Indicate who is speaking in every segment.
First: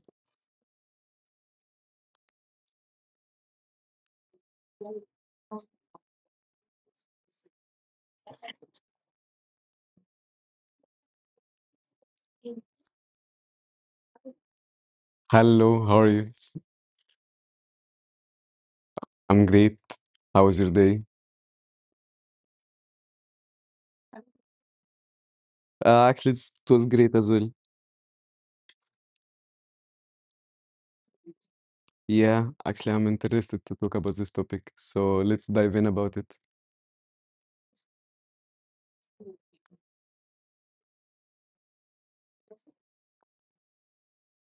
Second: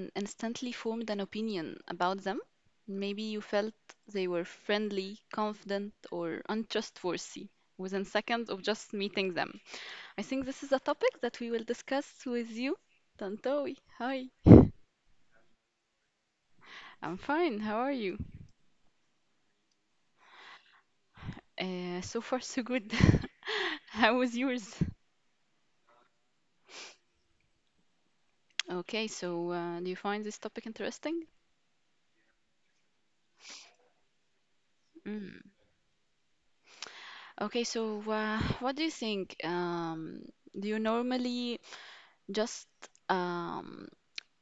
Speaker 1: and instantly formed an opinion about them? Maybe you felt they were friendly, confident, or untrustworthy within seconds of just meeting them. I think this is a topic that we will discuss with you. Tantowi, hi.
Speaker 2: Hello, how are you?
Speaker 1: I'm fine. How are you?
Speaker 2: I'm great. How was your day?
Speaker 1: So far, so good. How was yours?
Speaker 2: Actually, it was great as well.
Speaker 1: Okay, so do you find this topic interesting?
Speaker 2: Yeah, actually, I'm interested to talk about this topic, so
Speaker 1: Mm.
Speaker 2: let's dive in about it.
Speaker 1: Okay, so what do you think? Do you normally just um,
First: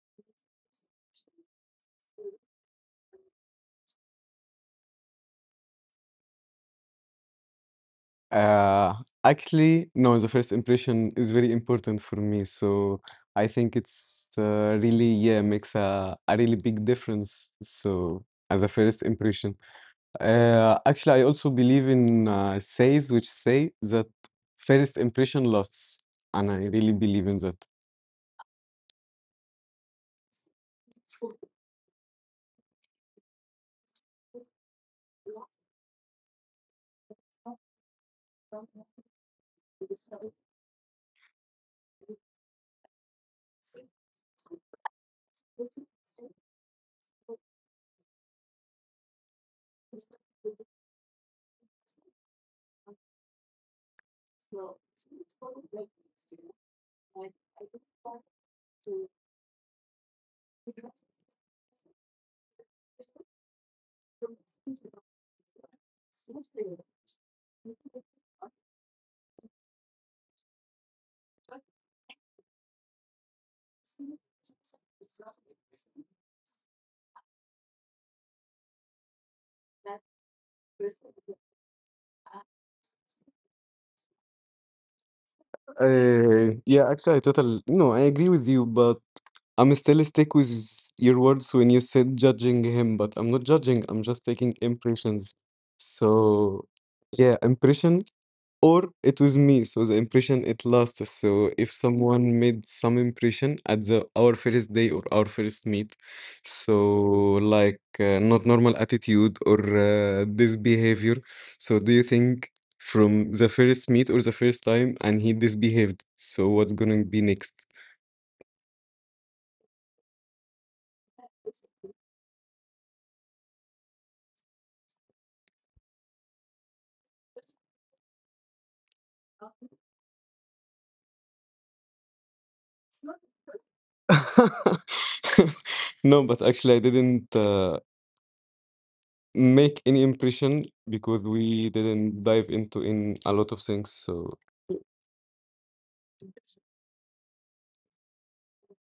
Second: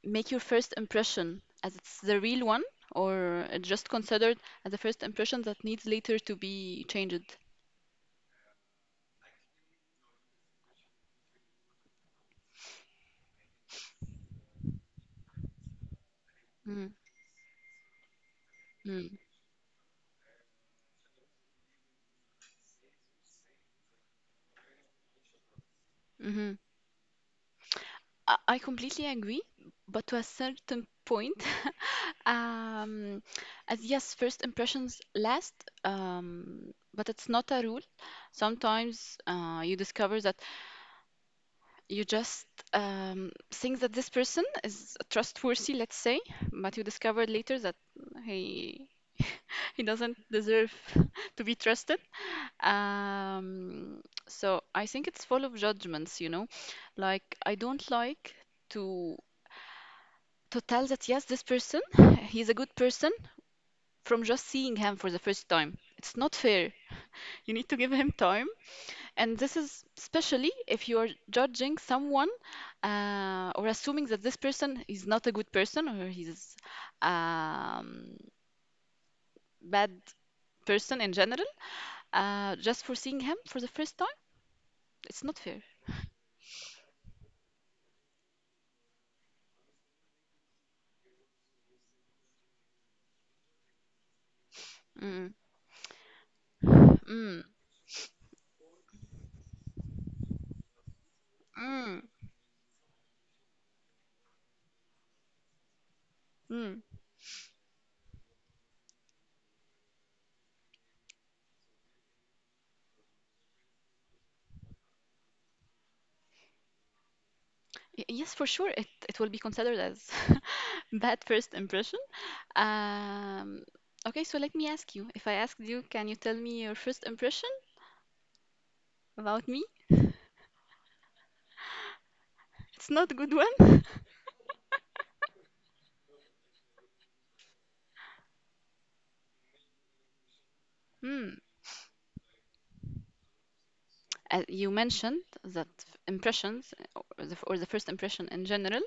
Speaker 1: make your first impression as it's the real one, or it's just considered as a first impression that needs later to be changed.
Speaker 2: Uh, Actually, no, the first impression is very important for me, so I think it's really, yeah, makes a really big
Speaker 1: Mm,
Speaker 2: difference. So, as a first
Speaker 1: mm,
Speaker 2: impression, actually, I also believe in says which say that first impression lasts, and
Speaker 1: mhm.
Speaker 2: I really believe in that.
Speaker 1: I completely agree, but to a certain point. Um, as yes, first impressions last, but it's not a rule. Sometimes you discover that you just think that this person is trustworthy, let's say, but you discover later that he he doesn't deserve to be trusted. Um, so I think it's full of judgments. Like I don't like to to tell that yes, this person he's a good person from just seeing him for the first time. It's not fair. You need to give him time. And this is especially if you're judging someone or assuming that this person is not a good person or he's um, bad person in general, just for seeing him for the first time. It's not fair.
Speaker 2: Yeah, actually, I total no, I agree with you, but I'm still stick with your words when you said judging him, but I'm not judging, I'm just taking
Speaker 1: Mm.
Speaker 2: impressions. So, yeah,
Speaker 1: Mm.
Speaker 2: impression or it was me, so the impression it lasts. So if
Speaker 1: Mm.
Speaker 2: someone made some impression at the our first day or our first meet,
Speaker 1: Mm.
Speaker 2: so like not normal attitude or this behavior. So do you think from the first meet or the first time and he disbehaved? So what's gonna be next?
Speaker 1: Yes, for sure, it will be considered as bad first impression. Um, okay, so let me ask you. If I asked you, can you tell me your first impression about me? It's not a good one.
Speaker 2: No, but actually I didn't make any impression because
Speaker 1: Hmm.
Speaker 2: we didn't dive into in a lot of things. So.
Speaker 1: You mentioned that impressions or the first impression in general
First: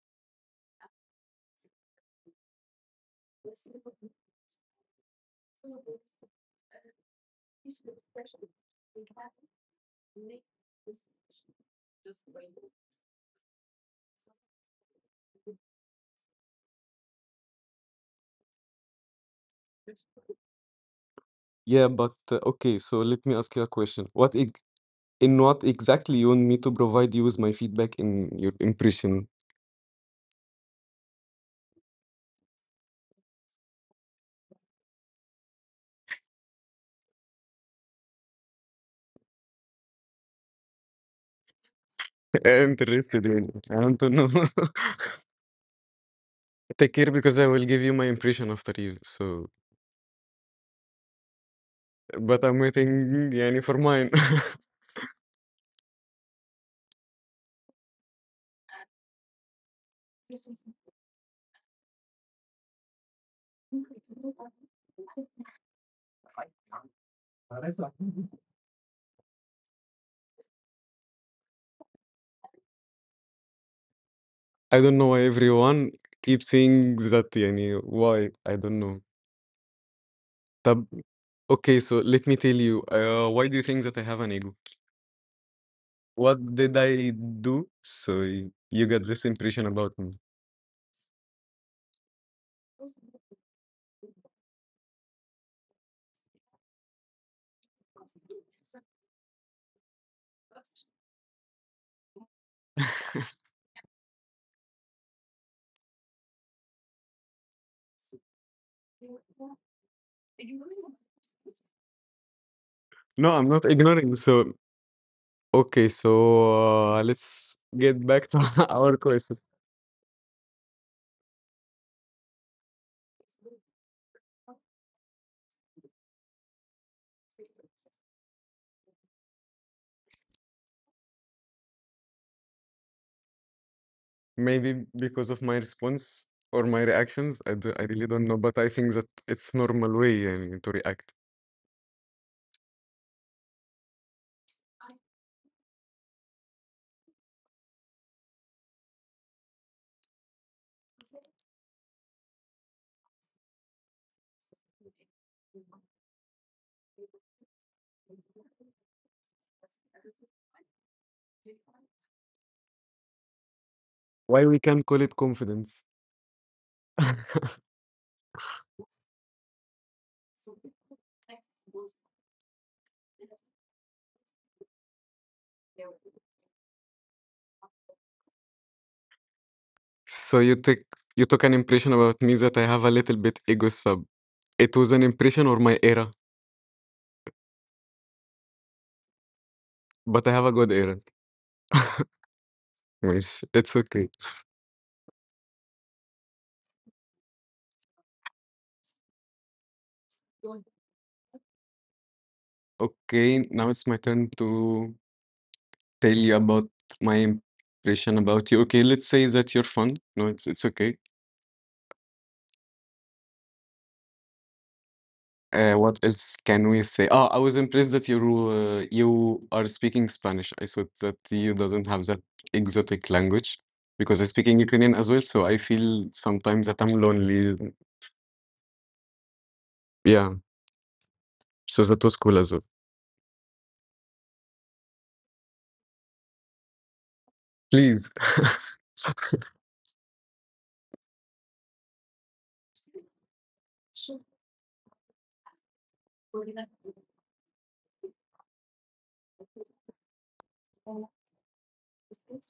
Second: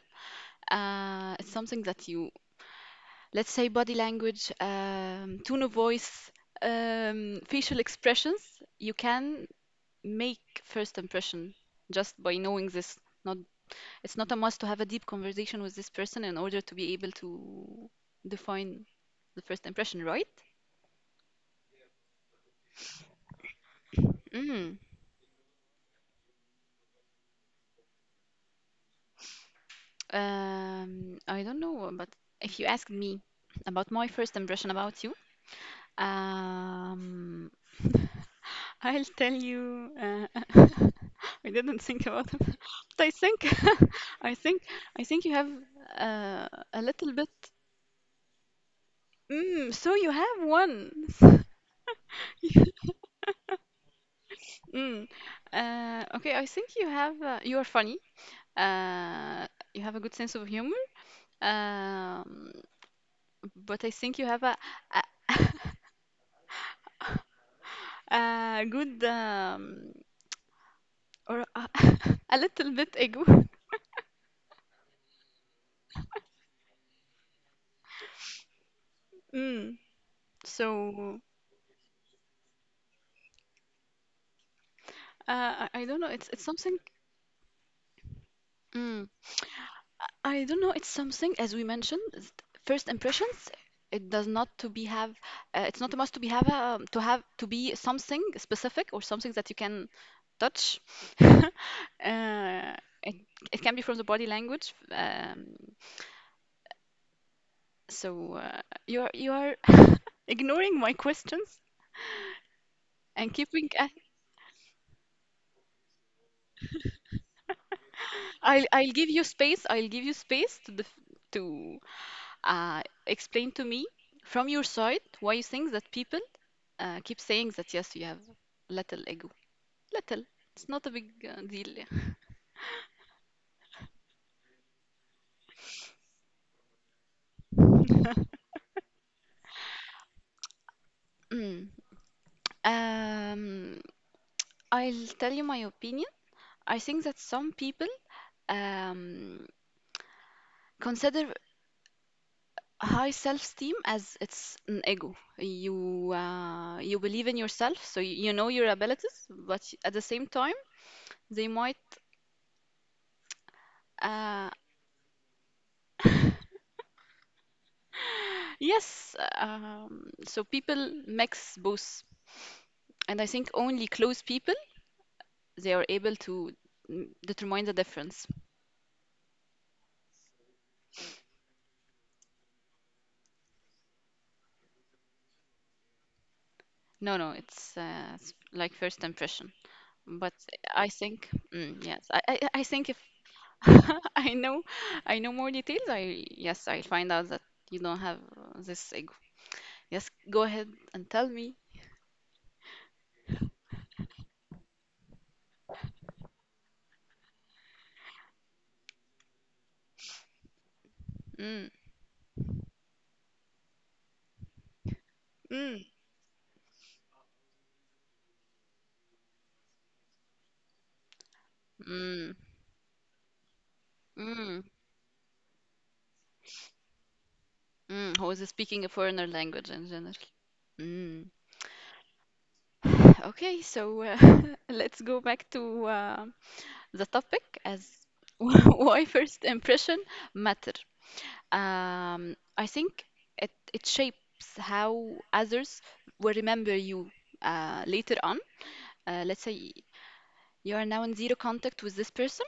Speaker 1: it's something that you let's say body language, tone of voice, facial expressions, you can make first impression just by knowing this. Not, it's not a must to have a deep conversation with this person in order to be able to define the first impression right.
Speaker 2: Yeah, but okay, so let me ask you a question. What ex
Speaker 1: Mm.
Speaker 2: In what exactly you want me to provide you with my feedback in your impression?
Speaker 1: I don't know, but if you ask me about my first impression about you, Um, I'll tell you. I didn't think about it,
Speaker 2: I'm
Speaker 1: but
Speaker 2: interested in. I want to know.
Speaker 1: I think, I think you have uh, a
Speaker 2: Take care
Speaker 1: little bit.
Speaker 2: because I will give you my impression after you. So,
Speaker 1: Mm, so you have one.
Speaker 2: but I'm waiting, يعني, for mine.
Speaker 1: Mm. Okay, I think you have. You are funny. Uh, you have a good sense of humor. Um, but I think you have a a good or a, a little bit ego.
Speaker 2: I don't know why everyone keeps saying that, يعني, why? I don't know.
Speaker 1: Mm.
Speaker 2: طب,
Speaker 1: So
Speaker 2: okay, so let me tell you. Why do you think that I have an ego?
Speaker 1: I don't know. It's
Speaker 2: What
Speaker 1: it's
Speaker 2: did
Speaker 1: something.
Speaker 2: I do? So you got
Speaker 1: Mm,
Speaker 2: this impression about me.
Speaker 1: I don't know. It's something as we mentioned. Is first impressions. It does not to be have. It's not a must to be to have to be something specific or something that you can touch. uh, it it can be from the body language. So uh, you are ignoring my questions
Speaker 2: No,
Speaker 1: and
Speaker 2: I'm not
Speaker 1: keeping.
Speaker 2: ignoring. So, okay, so let's get back to
Speaker 1: I'll I'll
Speaker 2: our
Speaker 1: give you
Speaker 2: question.
Speaker 1: space. I'll give you space to def to uh, explain to me from your side why you think that people keep saying that yes, you have little ego. Little. It's not a big deal. Yeah.
Speaker 2: Maybe because of my response or my reactions, I really don't know, but I think that it's normal way يعني, to react.
Speaker 1: Mm. Um, I'll tell you my opinion. I think that some people um, consider high self-esteem as it's an ego. You believe in yourself, so you know your abilities, but at the same time, they might
Speaker 2: Why
Speaker 1: uh,
Speaker 2: we can call it confidence?
Speaker 1: yes. So people mix both. And I think only close people they are able to, determine the difference.
Speaker 2: So you took an impression about me that I have a little bit ego sub. It was an impression or my era,
Speaker 1: No, no, it's like first impression.
Speaker 2: but I
Speaker 1: But
Speaker 2: have a good era.
Speaker 1: yes, I think if
Speaker 2: ماشي, it's okay.
Speaker 1: I know, I know more details. I yes, I'll find out that you don't have this ego. Yes, go ahead and tell me.
Speaker 2: Okay, now it's my turn to tell you about my impression about you. Okay, let's say that you're fun. No, it's okay.
Speaker 1: Mm, mm,
Speaker 2: What else can we say? Oh, I was impressed that you are speaking Spanish. I thought that you doesn't have that
Speaker 1: mm,
Speaker 2: exotic language because I speak in
Speaker 1: mm,
Speaker 2: Ukrainian as well. So I feel sometimes that I'm lonely.
Speaker 1: mm. Who is speaking a foreigner language in general?
Speaker 2: Yeah.
Speaker 1: Mm.
Speaker 2: So that was cool as well.
Speaker 1: Okay, so let's go back to the topic as
Speaker 2: Please.
Speaker 1: why first impression matter. I think it shapes how others will remember you later on. Let's say you are now in zero contact with this person,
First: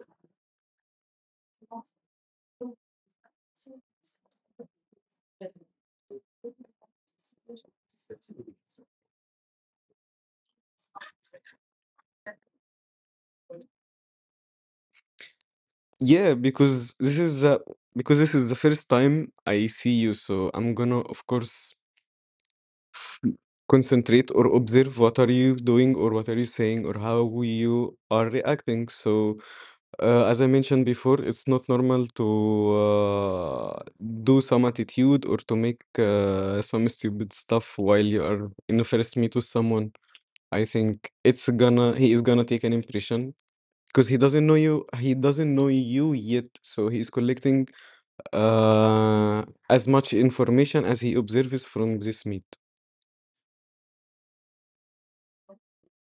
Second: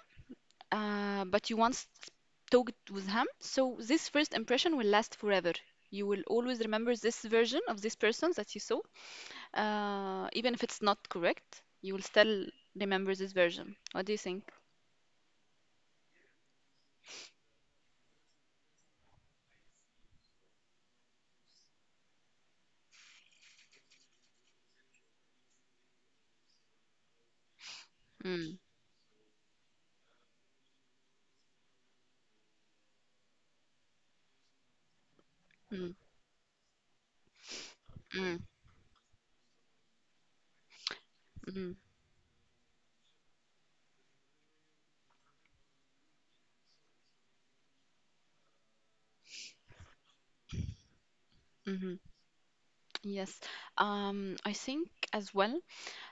Speaker 1: but you once talked with him. So this first impression will last forever. You will always remember this version of this person that you saw, even if it's not correct. You will still remember this version. What do you think?
Speaker 2: Yeah, because this is the because this is the first time I see you, so I'm gonna, of course, concentrate or observe what are you doing or what are you saying or how you are
Speaker 1: Mm,
Speaker 2: reacting. So, as I mentioned before, it's not normal to uh, do some attitude or to make
Speaker 1: mm,
Speaker 2: some stupid stuff while you
Speaker 1: mm,
Speaker 2: are in the first meet with someone. I think it's
Speaker 1: mm.
Speaker 2: gonna he is gonna take an impression because he doesn't know you. He doesn't know you yet, so he's collecting uh, as much information as he observes
Speaker 1: Mhm.
Speaker 2: from this meet.
Speaker 1: Yes. I think as well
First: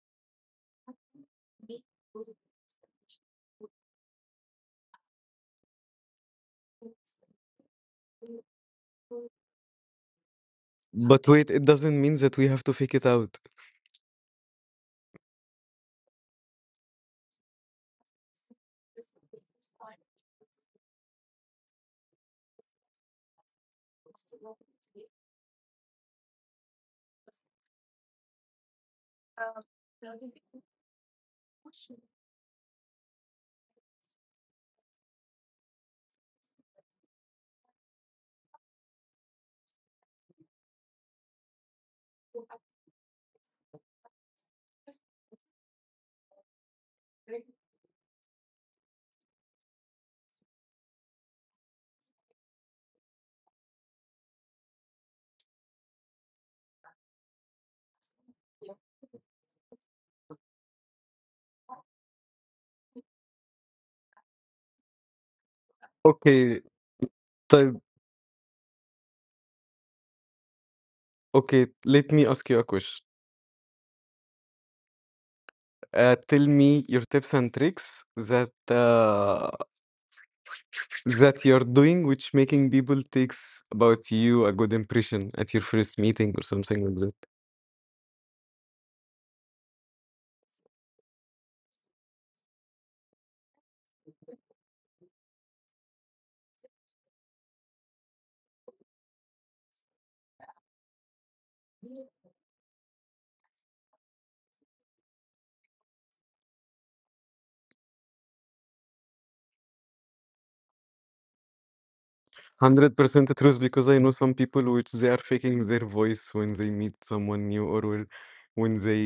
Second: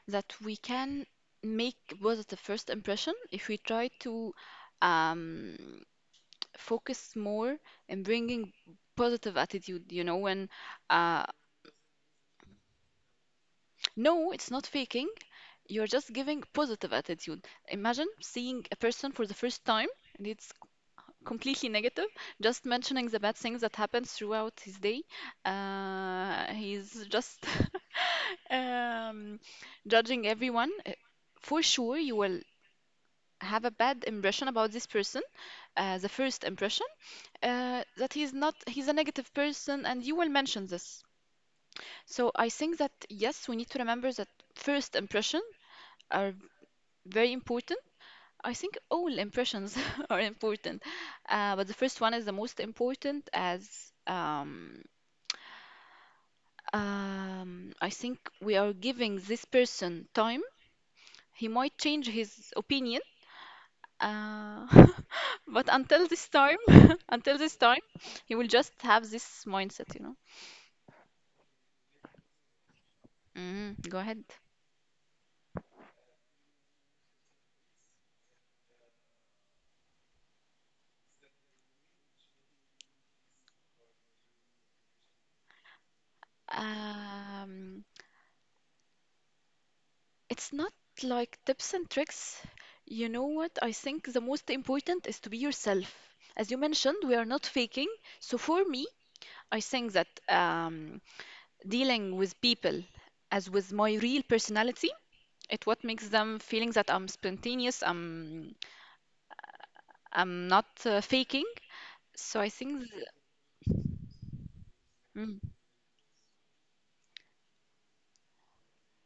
Speaker 1: that we can make positive first impression if we try to um, focus more in bringing positive attitude, you know, when uh,
Speaker 2: But wait, it doesn't mean that we have to fake it out.
Speaker 1: no, it's not faking. You're just giving positive attitude. Imagine seeing a person for the first time and it's completely negative, just mentioning the bad things that happens throughout his day. He's just um, judging everyone. For sure, you will have a bad impression about this person, the first impression, that he's not, he's a negative person, and you will mention this. So I think that yes, we need to remember that first impression are very important. I think all impressions are important, but the first one is the most important as I think we are giving this person time. He might change his opinion, uh, but
Speaker 2: Okay,
Speaker 1: until this
Speaker 2: طيب
Speaker 1: time, he will just have this mindset, you know.
Speaker 2: okay, let me ask you a question.
Speaker 1: Mm, go ahead.
Speaker 2: Tell me your tips and tricks that you're doing which making people takes about you a good impression at your first meeting or something like that.
Speaker 1: Um, It's not like tips and tricks. You know what? I think the most important is to be yourself. As you mentioned, we are not faking. So for me, I think that dealing with people as with my real personality, it what makes them feeling that I'm spontaneous, I'm not faking. So I think
Speaker 2: 100% truth because I know some people which they are
Speaker 1: mm,
Speaker 2: faking their voice when they meet someone new or when they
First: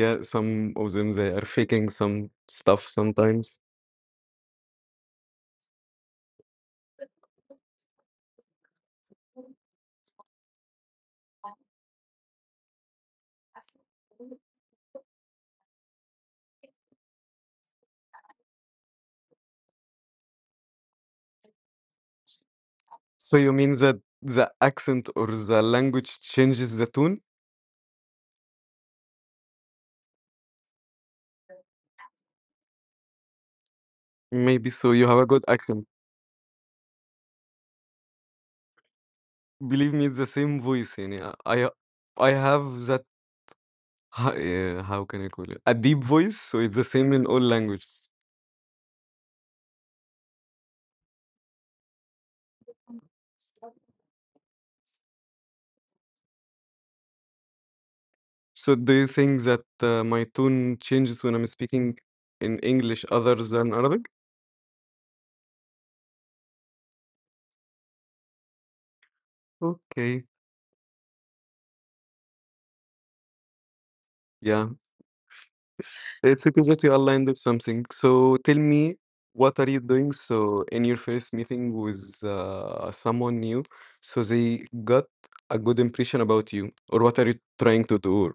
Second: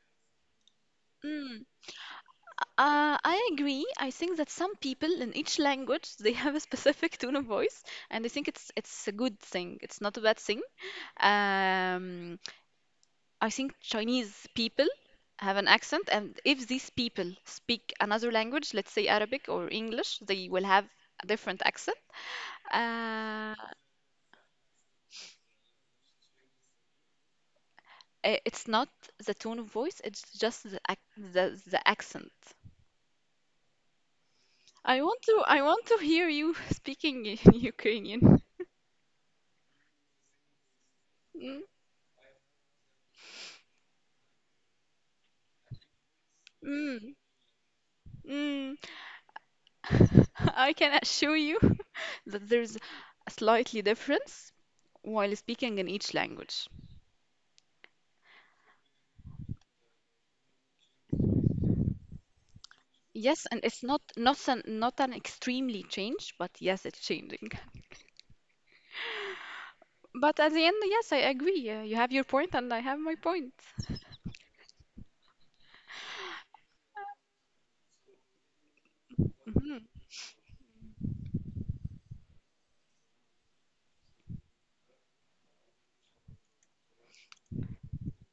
Speaker 2: yeah, some of them they are
Speaker 1: mm.
Speaker 2: faking some stuff sometimes.
Speaker 1: I agree. I think that some people in each language they have a specific tone of voice, and I think it's a good thing. It's not a bad thing. Um, I think Chinese people have an accent, and if these people speak another language, let's say Arabic or English, they will have a different accent.
Speaker 2: So you
Speaker 1: Uh,
Speaker 2: mean that the accent or the language changes the tone?
Speaker 1: it's not the tone of voice; it's just the the accent.
Speaker 2: Maybe so you have a good
Speaker 1: I
Speaker 2: accent.
Speaker 1: want to hear you speaking in Ukrainian.
Speaker 2: Believe me, it's the same voice. يعني
Speaker 1: Mm,
Speaker 2: I have that how can I call it? A deep voice, so it's the same
Speaker 1: mm,
Speaker 2: in all languages.
Speaker 1: mm. I can assure you that there's a slightly difference while speaking in each language.
Speaker 2: So do you think that my tone changes when I'm speaking in English other
Speaker 1: Yes, and
Speaker 2: than
Speaker 1: it's
Speaker 2: Arabic?
Speaker 1: not an extremely change, but yes, it's changing.
Speaker 2: Okay.
Speaker 1: But at the end, yes, I agree. You have your point, and I have my point.
Speaker 2: Yeah. It's okay that you aligned with something. So tell me, what are you
Speaker 1: Mhm.
Speaker 2: doing? So in your first meeting with someone new, so they got a good impression about you, or what are you trying to do? Or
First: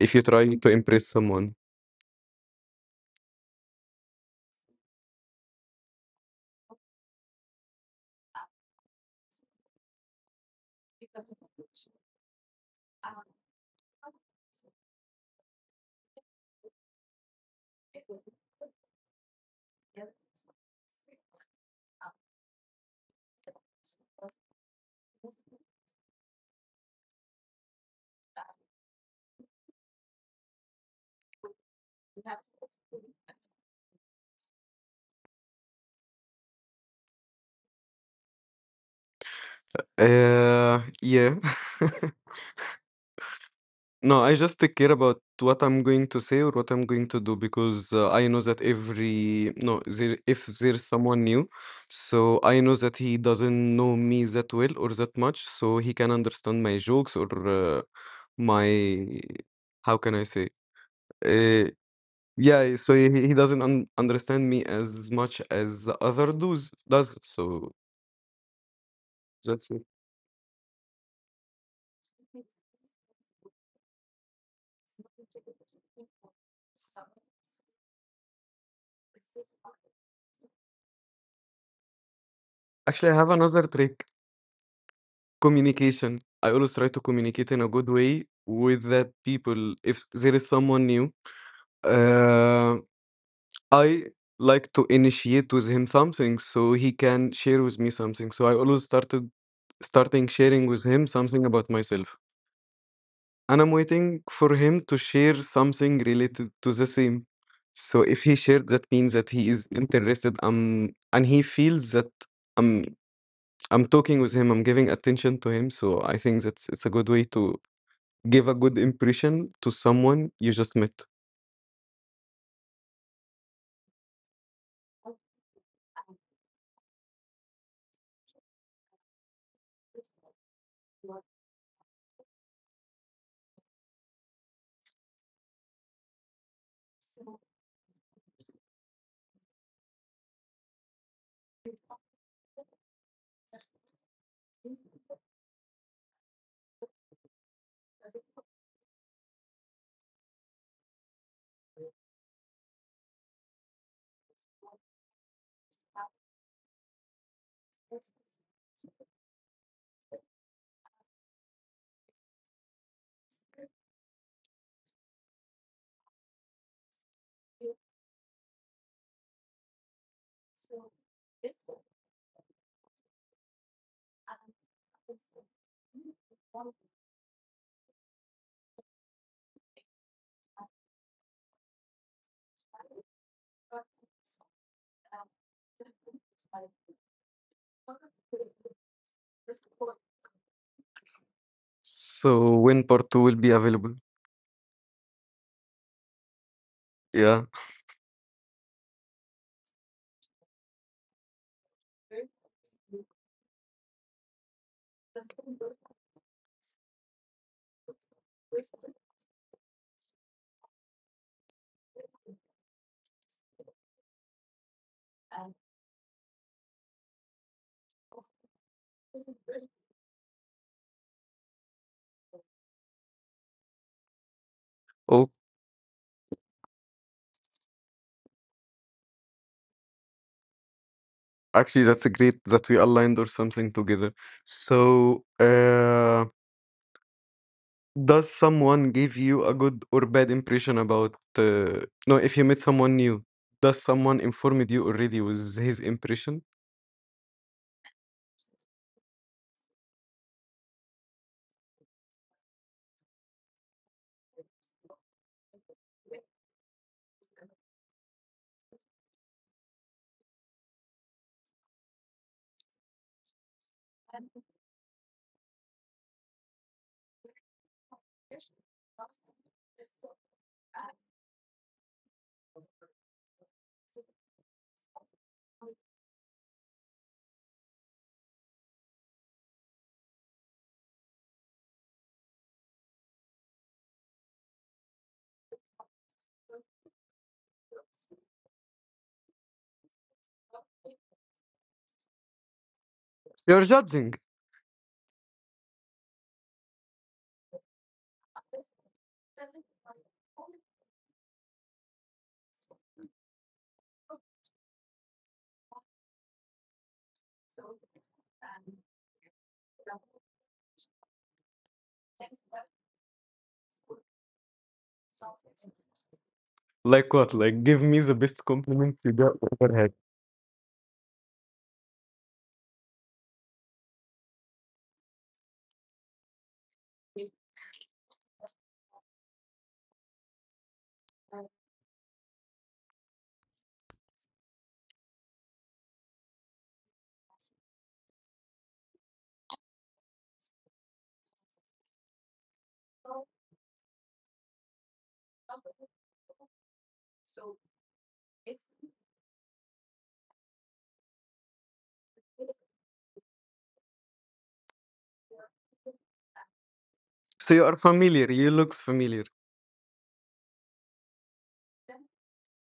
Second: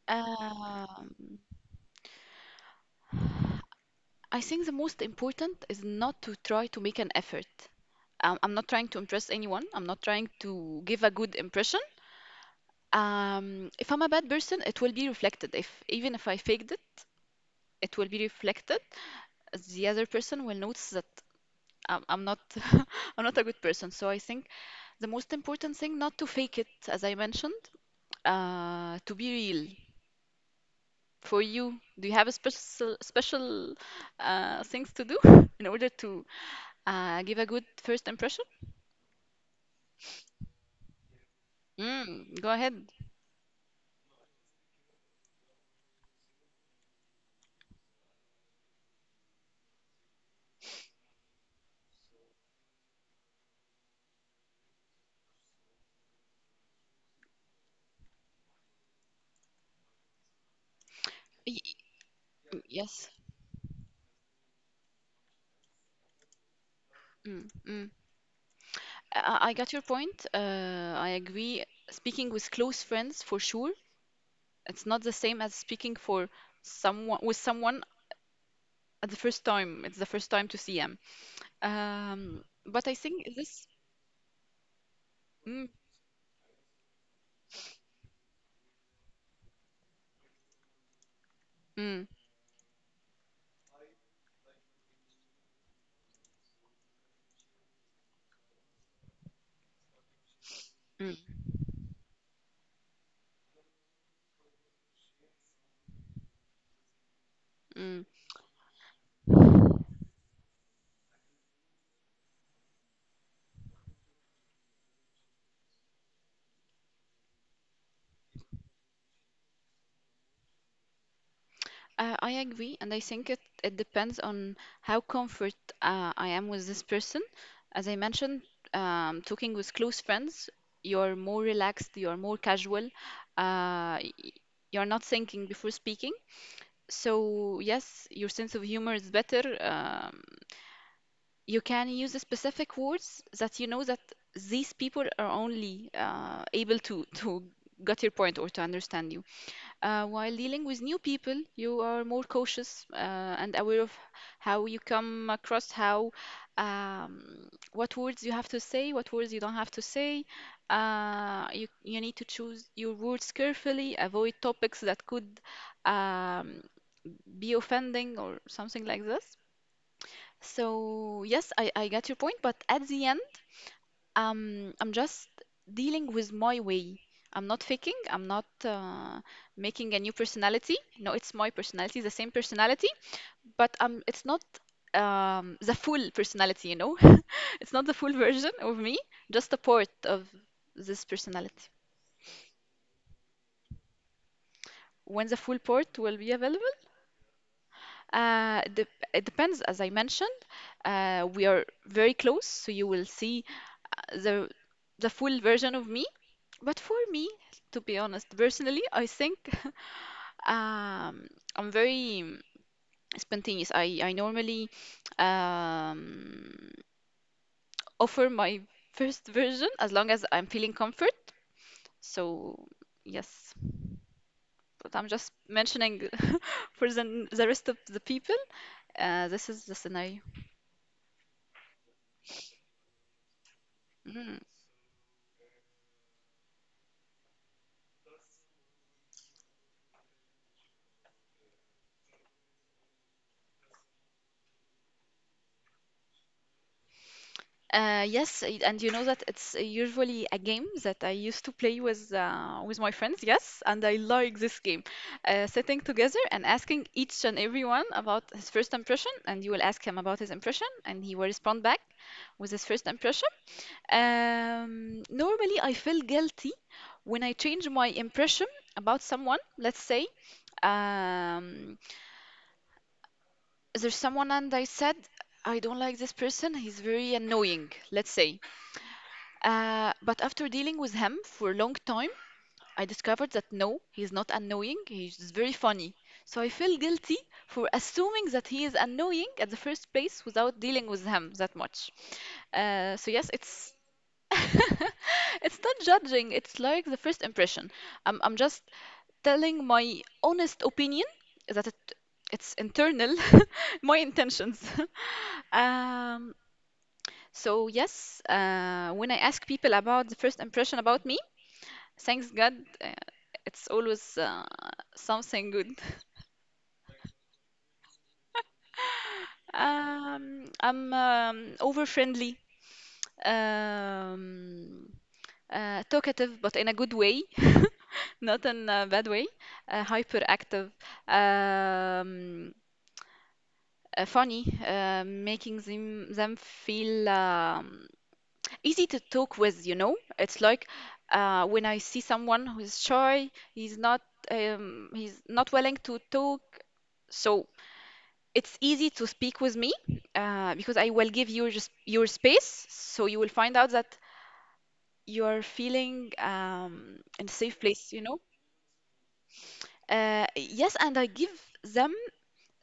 Speaker 2: if you try to impress
Speaker 1: Um,
Speaker 2: someone,
Speaker 1: I think the most important is not to try to make an effort. I'm not trying to impress anyone. I'm not trying to give a good impression. If I'm a bad person, it will be reflected. If even if I faked it, it will be reflected. The other person will notice that I'm not I'm not a good person. So I think the most important thing, not to fake it, as I mentioned, to be real. For you, do you have a special things to do in order to give a good first impression?
Speaker 2: yeah.
Speaker 1: Mm, go ahead.
Speaker 2: No, I just take care about what I'm going to say or what I'm going to do because I know that every no, there if there's someone new, so I know that he doesn't know me that well or that much, so he can understand my jokes or my how can I say?
Speaker 1: Y-
Speaker 2: Uh, yeah, so
Speaker 1: yes.
Speaker 2: he doesn't un understand me as much as the other does.
Speaker 1: Mm,
Speaker 2: So
Speaker 1: mm. I
Speaker 2: that's
Speaker 1: got
Speaker 2: it.
Speaker 1: your point. I agree. Speaking with close friends, for sure, it's not the same as speaking for someone at the first time. It's the first time to see them. But I
Speaker 2: Actually, I have
Speaker 1: think
Speaker 2: another
Speaker 1: this.
Speaker 2: trick.
Speaker 1: Mm,
Speaker 2: Communication. I always try to communicate in a good way with that people if there is someone new.
Speaker 1: mm,
Speaker 2: Uh, I like to initiate with him something so he can share with me something. So I always started starting sharing with him
Speaker 1: mm.
Speaker 2: something about myself. And I'm waiting for him to share something related to the same. So
Speaker 1: Mm.
Speaker 2: if he shared, that means that he is interested and he feels that I'm I'm talking with him, I'm giving attention to him. So I think that's it's a good way to give a good impression to someone you just met.
Speaker 1: I agree, and I think it depends on how comfort I am with this person. As I mentioned, talking with close friends, you're more relaxed, you're more casual, uh, y- you're not thinking before speaking. So, yes, your sense of humor is better. You can use the specific words that you know that these people are only able to get your point or to understand you. While dealing with new people, you are more cautious and aware of how you come across, how um, what words you have to say, what words you don't have to say. You need to choose your words carefully, avoid topics that could um, be offending or something like this. So yes, I get your point, but at the end, I'm just dealing with my way. I'm not faking. I'm not making a new personality. No, it's my personality, the same personality, but it's not the full personality, you know? It's not the full version of me, just a part of this personality.
Speaker 2: So when part two will be available?
Speaker 1: When the full port will be available,
Speaker 2: Yeah.
Speaker 1: it it depends. As I mentioned, we are very close, so you will see uh, the full version of me. But for me, to be honest, personally, I think Um, I'm very spontaneous. I normally um, offer my first version as long as I'm feeling comfort. So, yes, but I'm
Speaker 2: Oh,
Speaker 1: just mentioning for the rest of the people. This is the scenario.
Speaker 2: actually, that's a great that we aligned or something together.
Speaker 1: Mm-hmm.
Speaker 2: So, does someone give you a good or bad impression about? No, if you met someone new, does someone informed you already with his impression?
Speaker 1: Yes, and you know that it's usually a game that I used to play with my friends. Yes, and I like this game. Sitting together and asking each and everyone about his first impression, and you will ask him about his impression, and he will respond back with his first impression. Normally, I feel guilty when I change my impression about someone. Let's say um, there's someone, and I said I don't like this person. He's very annoying. Let's say. But after dealing with him for a long time, I discovered that no, he's not annoying, he's just very funny. So I feel guilty for assuming that he is annoying at the first place without dealing with him that much. So yes,
Speaker 2: You're
Speaker 1: it's
Speaker 2: judging.
Speaker 1: it's not judging, it's like the first impression. I'm just telling my honest opinion that it's internal, my intentions. Um, so yes, when I ask people about the first impression about me, thanks God, uh, it's always something good.
Speaker 2: Like what? Like, give me the best compliments you got ever had.
Speaker 1: I'm over friendly, um, talkative, but in a good way, not in a bad way. Hyperactive, um, funny, making them feel easy to talk with. You know, it's like when I see someone who's shy, he's not willing to talk. So it's easy to speak with me because I will give you just your space, so you will find out that you are feeling in a
Speaker 2: So
Speaker 1: safe
Speaker 2: you are
Speaker 1: place, you know.
Speaker 2: familiar. You looks familiar.
Speaker 1: Yes, and I give them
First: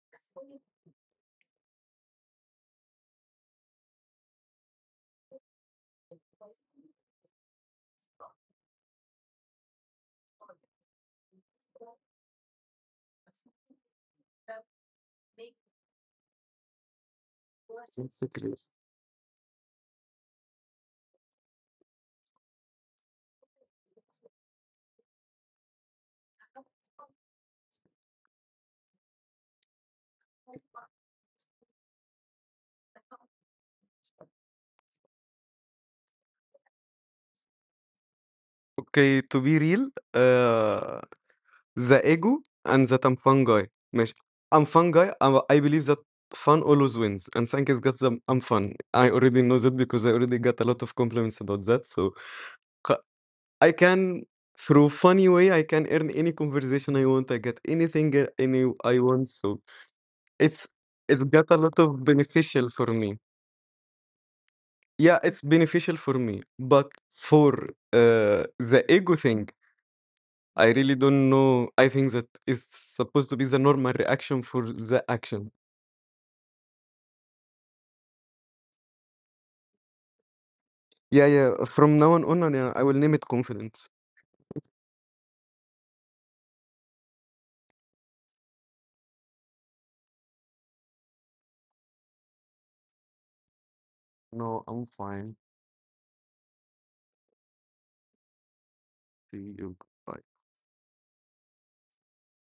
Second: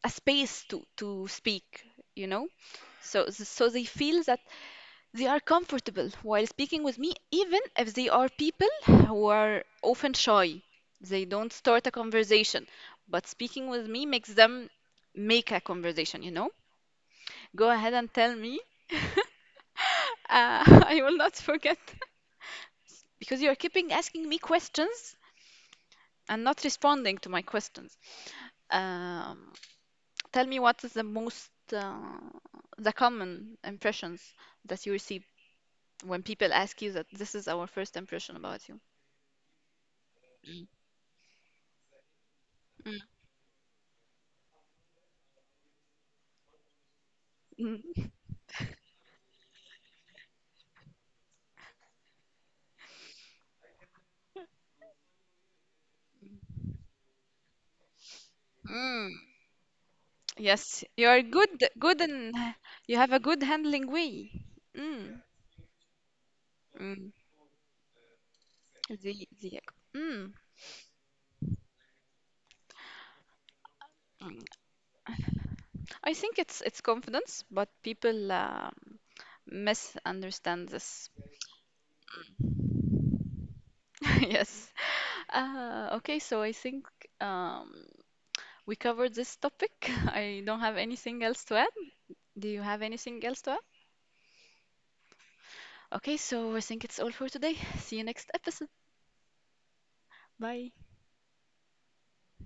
Speaker 1: a space to speak, you know, so so they feel that they are comfortable while speaking with me, even if they are people who are often shy. They don't start a conversation, but speaking with me makes them make a conversation, you know. Go ahead and
Speaker 2: That's
Speaker 1: tell me.
Speaker 2: great.
Speaker 1: Uh, I will not forget because you are keeping asking me questions and not responding to my questions. Um, tell me what is the most the common impressions that you receive when people ask you that this is our first impression about you.
Speaker 2: Okay, to be real,
Speaker 1: Mm.
Speaker 2: uh, the ego and
Speaker 1: Mm.
Speaker 2: that I'm fun guy. ماشي. I'm fun guy. I believe that fun always wins. And thank is just
Speaker 1: Mm.
Speaker 2: I'm fun. I already know that because I already got a lot of compliments about that. So خ- I can, through funny way, I can earn any conversation I want. I get anything any I
Speaker 1: Mm.
Speaker 2: want. So it's
Speaker 1: Yes, you are
Speaker 2: it's got a
Speaker 1: good,
Speaker 2: lot of
Speaker 1: good, and
Speaker 2: beneficial for
Speaker 1: you have
Speaker 2: me.
Speaker 1: a good handling way.
Speaker 2: Yeah,
Speaker 1: Mm.
Speaker 2: it's beneficial for me. But
Speaker 1: Mm.
Speaker 2: for uh, the ego
Speaker 1: The,
Speaker 2: thing,
Speaker 1: the, mm.
Speaker 2: I really don't know. I think that is supposed to be the normal
Speaker 1: Mm.
Speaker 2: reaction for the action.
Speaker 1: I think it's confidence, but people. Misunderstand this.
Speaker 2: Yeah, yeah. From now on, yeah, I will name it confidence.
Speaker 1: Yes. Okay, so I think um, we covered this topic. I don't have anything else to add. Do you have anything else to add?
Speaker 2: No, I'm fine.
Speaker 1: Okay, so I think it's all for today. See you next episode.
Speaker 2: See you. Bye.
Speaker 1: Bye.